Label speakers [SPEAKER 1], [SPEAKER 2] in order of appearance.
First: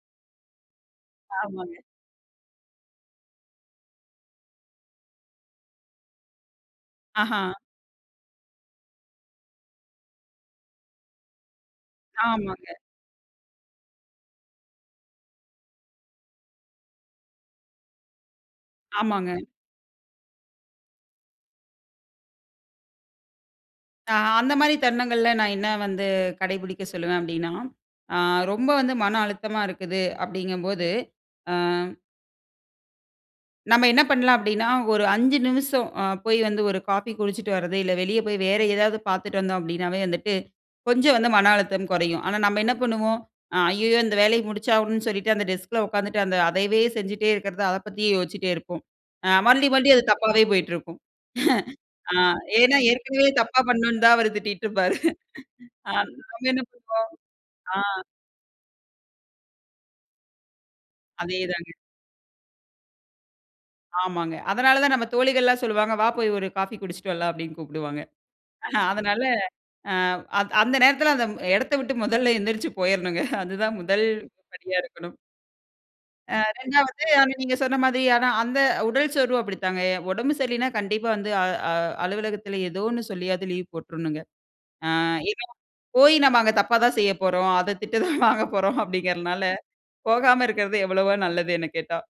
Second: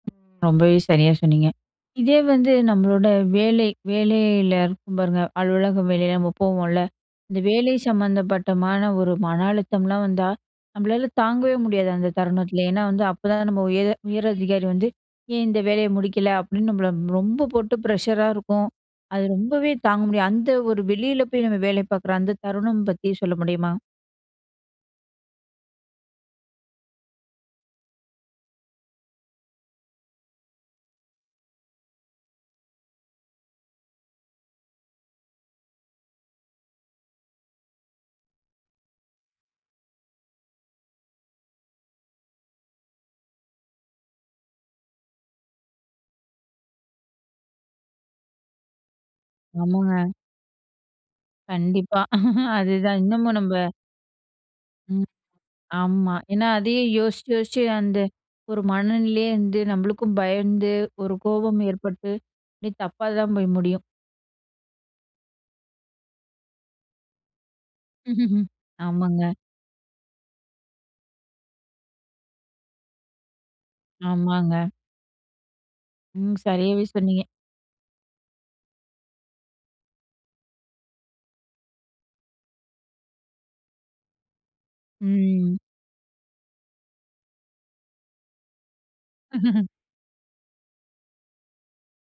[SPEAKER 1] ரொம்பவே சரியா சொன்னீங்க.
[SPEAKER 2] ஆமாங்க.
[SPEAKER 1] இதே வந்து நம்மளோட வேலை வேலையில இருக்கும் பாருங்க. அலுவலகம் வேலை நம்ம போவோம்ல. இந்த
[SPEAKER 2] ஆஹா.
[SPEAKER 1] வேலை சம்மந்தப்பட்டமான ஒரு மன அழுத்தம்லாம் வந்தா, நம்பளால தாங்கவே முடியாது, அந்த தருணத்தில.
[SPEAKER 2] ஆமாங்க.
[SPEAKER 1] ஏன்னா வந்து, அப்போதான் நம்ம உயர உயரதிகாரி வந்து, "ஏன் இந்த வேலைய முடிக்கல?" அப்படின்னு நம்மள ரொம்ப போட்டு ப்ரஷர்ரா இருக்கும். அது
[SPEAKER 2] ஆமாங்க.
[SPEAKER 1] ரொம்பவே தாங்க முடியாது. அந்த ஒரு வெளியில போய் நம்ம வேலை பாக்குற அந்த தருணம் பத்தி சொல்ல முடியுமா?
[SPEAKER 2] ஆ. அந்த மாரி தருணங்கள்ல, நான் என்ன வந்து கடைபிடிக்க சொல்லுவேன் அப்படின்னா, ஆ ரொம்ப வந்து மன அழுத்தமா இருக்குது அப்படிங்கும் போது. ஆ. நம்ம என்ன பண்ணலாம்? அப்படின்னா ஒரு 5 நிமிசம் அ போய் வந்து ஒரு காஃபி குடிச்சிட்டு வர்றது. இல்ல வெளிய போய் வேற ஏதாவது பாத்துட்டு வந்தோம் அப்படின்னாவே வந்துட்டு, கொஞ்சம் வந்து மன அழுத்தம் குறையும். ஆனா, நம்ம என்ன பண்ணுவோம்? அ ஐயயோ! இந்த வேலைய முடிச்சாகனும்னு சொல்லிட்டு அந்த டெஸ்க் ல உக்காந்துட்டு அந்த அதையவே செஞ்சிட்டே இருக்கிறதா அதப் பத்தியே யோசிட்டே இருப்போம். அ மறுபடி மறுபடி அது
[SPEAKER 1] ஆமாங்க.
[SPEAKER 2] தப்பாவே போய்ட்டு இருக்கும்.
[SPEAKER 1] கண்டிப்பா.
[SPEAKER 2] ஆ. ஏனா,
[SPEAKER 1] அதுதான்
[SPEAKER 2] ஏற்கனவே
[SPEAKER 1] இன்னமும் நம்ப
[SPEAKER 2] தப்பா பண்ணனோன்னு தான் அவரு திட்டிட்ருப்பாரு.
[SPEAKER 1] ம்.
[SPEAKER 2] ஆ.
[SPEAKER 1] ஆமா.
[SPEAKER 2] நம்ம
[SPEAKER 1] ஏன்னா
[SPEAKER 2] என்ன
[SPEAKER 1] அதையே
[SPEAKER 2] பண்ணுவோம்?
[SPEAKER 1] யோசிச்சு யோசிச்சு
[SPEAKER 2] ஆ.
[SPEAKER 1] அந்த ஒரு மனநிலையே இருந்து, நம்பளுக்கும் பயந்து, ஒரு
[SPEAKER 2] அதே
[SPEAKER 1] கோபம்
[SPEAKER 2] தாங்க.
[SPEAKER 1] ஏற்பட்டு, இப்டி தப்பா தான் போய் முடியும்.
[SPEAKER 2] ஆமாங்க. அதனால தான் நம்ம தோழிகள் எல்லாம் சொல்லுவாங்க, "வா போய் ஒரு காஃபி குடிச்சிட்டு வரலாம்" அப்படின்னு கூப்டுவாங்க. அதனால,
[SPEAKER 1] ஆமாங்க.
[SPEAKER 2] அ அந் அந்த நேரத்தில அந்த ம் எடத்த விட்டு மொதல்ல எந்திரிச்சு போயிறணுங்க. அதுதான் 1
[SPEAKER 1] ஆமாங்க.
[SPEAKER 2] படியா இருக்கணும். அ.
[SPEAKER 1] ம். சரியாவே
[SPEAKER 2] 2வது
[SPEAKER 1] சொன்னீங்க.
[SPEAKER 2] அதான் நீங்க சொன்ன மாதி அதான் அந்த உடல் சோர்வும் அப்படித்தாங்க, உடம்பு சரியில்லைனா கண்டிப்பா வந்து அ அ அலுவலகத்தில ஏதோ ஒண்ணு சொல்லியாது லீவ் போட்றணுங்க. அ. ஏன்னா,
[SPEAKER 1] ம்.
[SPEAKER 2] போய் நம்ம அங்க தப்பா தான் செய்யப் போறோம். அத திட்டு தான் வாங்க போறோம் அப்படிங்கிறதனால, போகாம இருக்கறது எவ்வளவோ நல்லதுன்னு கேட்டா.